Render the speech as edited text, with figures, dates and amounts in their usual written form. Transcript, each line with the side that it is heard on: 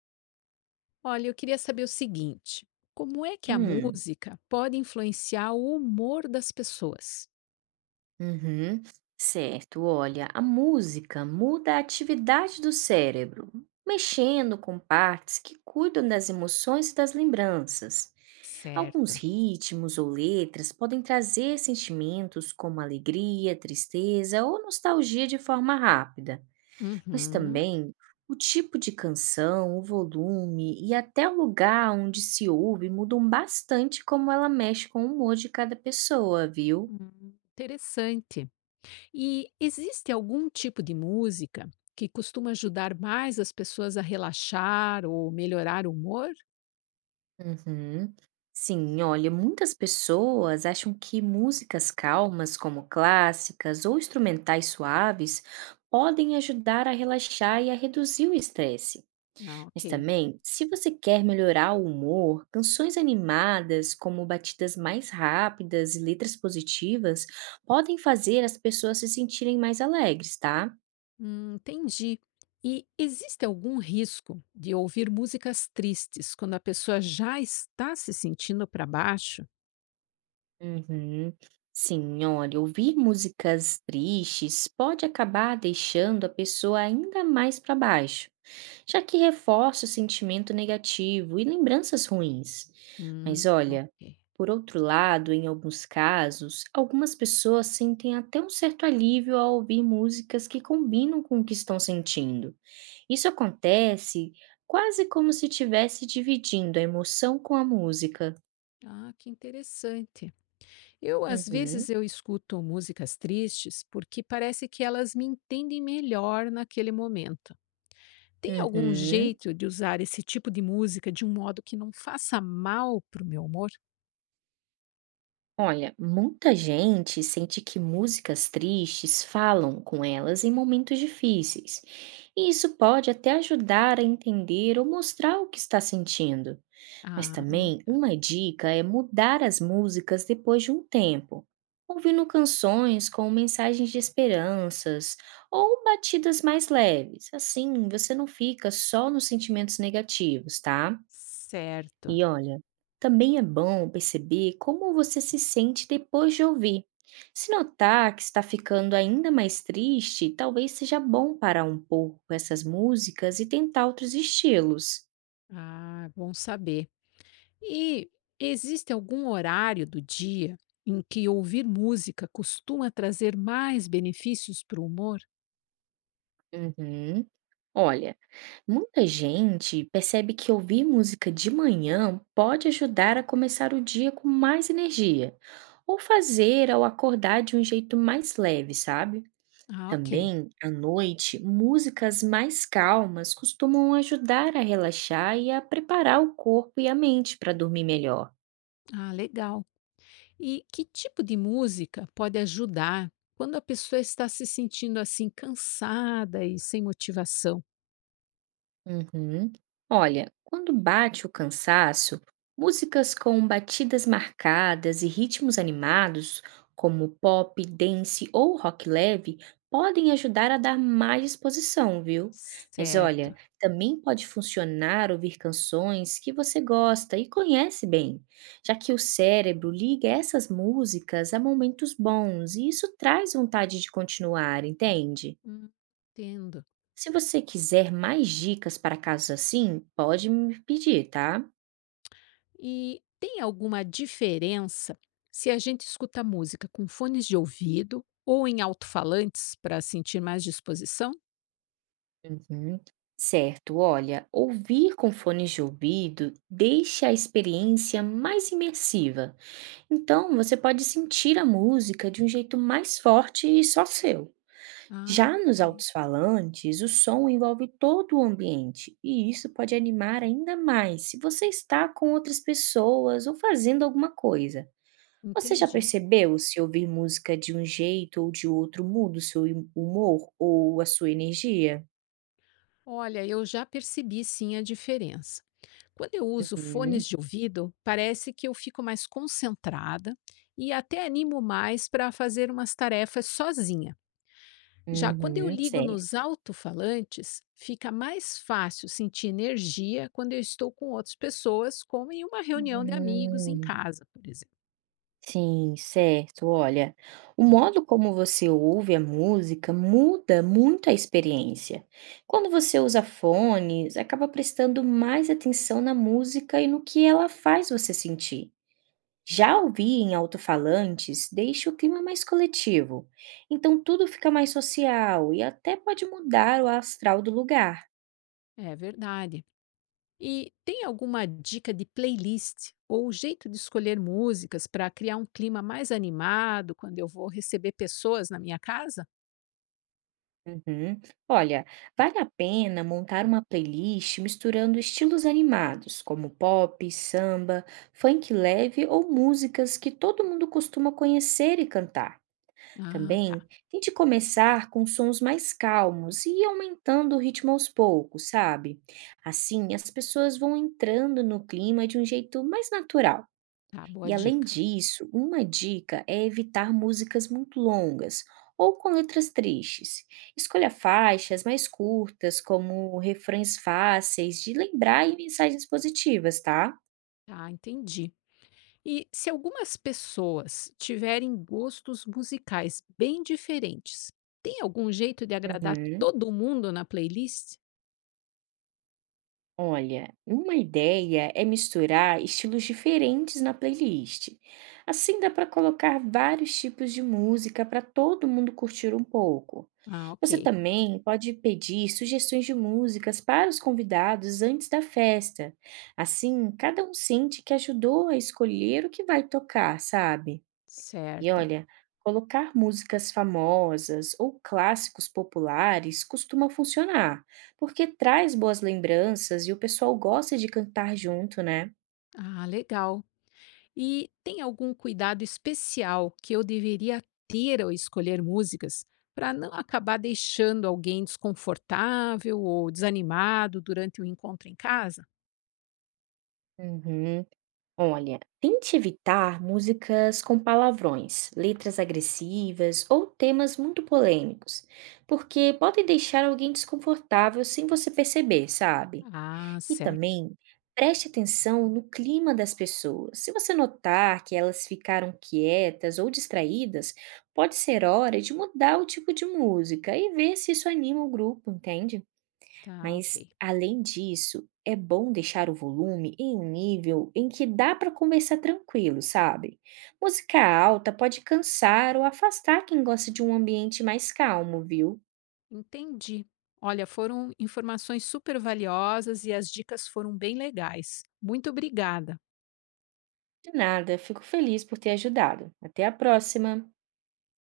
left: Olha, eu queria saber o seguinte: como é que a
right: Hum,
left: música pode influenciar o humor das pessoas?
right: uhum. Certo, olha, a música muda a atividade do cérebro, mexendo com partes que cuidam das emoções e das lembranças. Alguns
left: Certo.
right: ritmos ou letras podem trazer sentimentos como alegria, tristeza ou nostalgia de forma rápida, mas
left: Uhum.
right: também o tipo de canção, o volume e até o lugar onde se ouve mudam bastante como ela mexe com o humor de cada pessoa, viu?
left: Interessante. E existe algum tipo de música que costuma ajudar mais as pessoas a relaxar ou melhorar o humor?
right: Uhum. Sim, olha, muitas pessoas acham que músicas calmas, como clássicas ou instrumentais suaves, podem ajudar a relaxar e a reduzir o estresse.
left: Ah, ok.
right: Mas também, se você quer melhorar o humor, canções animadas, como batidas mais rápidas e letras positivas, podem fazer as pessoas se sentirem mais alegres, tá?
left: Entendi. E existe algum risco de ouvir músicas tristes quando a pessoa já está se sentindo para baixo?
right: Uhum. Sim, olha, ouvir músicas tristes pode acabar deixando a pessoa ainda mais para baixo, já que reforça o sentimento negativo e lembranças ruins. Mas olha,
left: Ok.
right: por outro lado, em alguns casos, algumas pessoas sentem até um certo alívio ao ouvir músicas que combinam com o que estão sentindo. Isso acontece quase como se estivesse dividindo a emoção com a música.
left: Ah, que interessante. Eu, às
right: Uhum,
left: vezes, eu escuto músicas tristes porque parece que elas me entendem melhor naquele momento. Tem algum
right: uhum.
left: jeito de usar esse tipo de música de um modo que não faça mal para o meu humor?
right: Olha, muita gente sente que músicas tristes falam com elas em momentos difíceis, e isso pode até ajudar a entender ou mostrar o que está sentindo. Mas também
left: Ah,
right: uma dica é mudar as músicas depois de um tempo, ouvindo canções com mensagens de esperanças ou batidas mais leves. Assim, você não fica só nos sentimentos negativos, tá?
left: certo.
right: E olha, também é bom perceber como você se sente depois de ouvir. Se notar que está ficando ainda mais triste, talvez seja bom parar um pouco com essas músicas e tentar outros estilos.
left: Ah, bom saber. E existe algum horário do dia em que ouvir música costuma trazer mais benefícios para o humor?
right: Uhum. Olha, muita gente percebe que ouvir música de manhã pode ajudar a começar o dia com mais energia, ou fazer ao acordar de um jeito mais leve, sabe?
left: Ah, ok.
right: Também, à noite, músicas mais calmas costumam ajudar a relaxar e a preparar o corpo e a mente para dormir melhor.
left: Ah, legal. E que tipo de música pode ajudar quando a pessoa está se sentindo assim cansada e sem motivação?
right: Uhum. Olha, quando bate o cansaço, músicas com batidas marcadas e ritmos animados, como pop, dance ou rock leve, podem ajudar a dar mais disposição, viu? Mas
left: Certo.
right: olha, também pode funcionar ouvir canções que você gosta e conhece bem, já que o cérebro liga essas músicas a momentos bons e isso traz vontade de continuar, entende?
left: Hum, Entendo.
right: Se você quiser mais dicas para casos assim, pode me pedir, tá?
left: E tem alguma diferença se a gente escuta música com fones de ouvido ou em alto-falantes para sentir mais disposição?
right: Uhum. Certo, olha, ouvir com fones de ouvido deixa a experiência mais imersiva. Então, você pode sentir a música de um jeito mais forte e só seu.
left: Ah,
right: Já nos
left: ok.
right: alto-falantes, o som envolve todo o ambiente e isso pode animar ainda mais se você está com outras pessoas ou fazendo alguma coisa. Você já
left: Entendi.
right: percebeu se ouvir música de um jeito ou de outro muda o seu humor ou a sua energia?
left: Olha, eu já percebi sim a diferença. Quando eu uso
right: Uhum,
left: fones de ouvido, parece que eu fico mais concentrada e até animo mais para fazer umas tarefas sozinha. Já quando eu
right: uhum,
left: ligo nos
right: certo.
left: alto-falantes, fica mais fácil sentir energia quando eu estou com outras pessoas, como em uma reunião de amigos em
right: Hum,
left: casa, por exemplo.
right: sim, certo. Olha, o modo como você ouve a música muda muito a experiência. Quando você usa fones, acaba prestando mais atenção na música e no que ela faz você sentir. Já ouvir em alto-falantes deixa o clima mais coletivo, então tudo fica mais social e até pode mudar o astral do lugar.
left: É verdade. E tem alguma dica de playlist ou jeito de escolher músicas para criar um clima mais animado quando eu vou receber pessoas na minha casa?
right: Uhum. Olha, vale a pena montar uma playlist misturando estilos animados, como pop, samba, funk leve ou músicas que todo mundo costuma conhecer e cantar.
left: Ah,
right: Também
left: tá.
right: tente começar com sons mais calmos e ir aumentando o ritmo aos poucos, sabe? Assim, as pessoas vão entrando no clima de um jeito mais natural.
left: Tá, boa
right: E além
left: dica.
right: disso, uma dica é evitar músicas muito longas ou com letras tristes. Escolha faixas mais curtas, como refrões fáceis de lembrar e mensagens positivas, tá?
left: Tá, entendi. E se algumas pessoas tiverem gostos musicais bem diferentes, tem algum jeito de agradar
right: Uhum.
left: todo mundo na playlist?
right: Olha, uma ideia é misturar estilos diferentes na playlist. Assim dá para colocar vários tipos de música para todo mundo curtir um pouco.
left: Ah,
right: Você
left: ok.
right: também pode pedir sugestões de músicas para os convidados antes da festa. Assim, cada um sente que ajudou a escolher o que vai tocar, sabe? E
left: Certo.
right: olha, colocar músicas famosas ou clássicos populares costuma funcionar, porque traz boas lembranças e o pessoal gosta de cantar junto, né?
left: Ah, legal. E tem algum cuidado especial que eu deveria ter ao escolher músicas para não acabar deixando alguém desconfortável ou desanimado durante o encontro em casa?
right: Uhum. Olha, tente evitar músicas com palavrões, letras agressivas ou temas muito polêmicos, porque podem deixar alguém desconfortável sem você perceber, sabe?
left: Ah,
right: E
left: certo.
right: também preste atenção no clima das pessoas. Se você notar que elas ficaram quietas ou distraídas, pode ser hora de mudar o tipo de música e ver se isso anima o grupo, entende?
left: Tá, ok.
right: Mas, além disso, é bom deixar o volume em um nível em que dá para conversar tranquilo, sabe? Música alta pode cansar ou afastar quem gosta de um ambiente mais calmo, viu?
left: Entendi. Olha, foram informações super valiosas e as dicas foram bem legais. Muito obrigada.
right: De nada, fico feliz por ter ajudado. Até a próxima!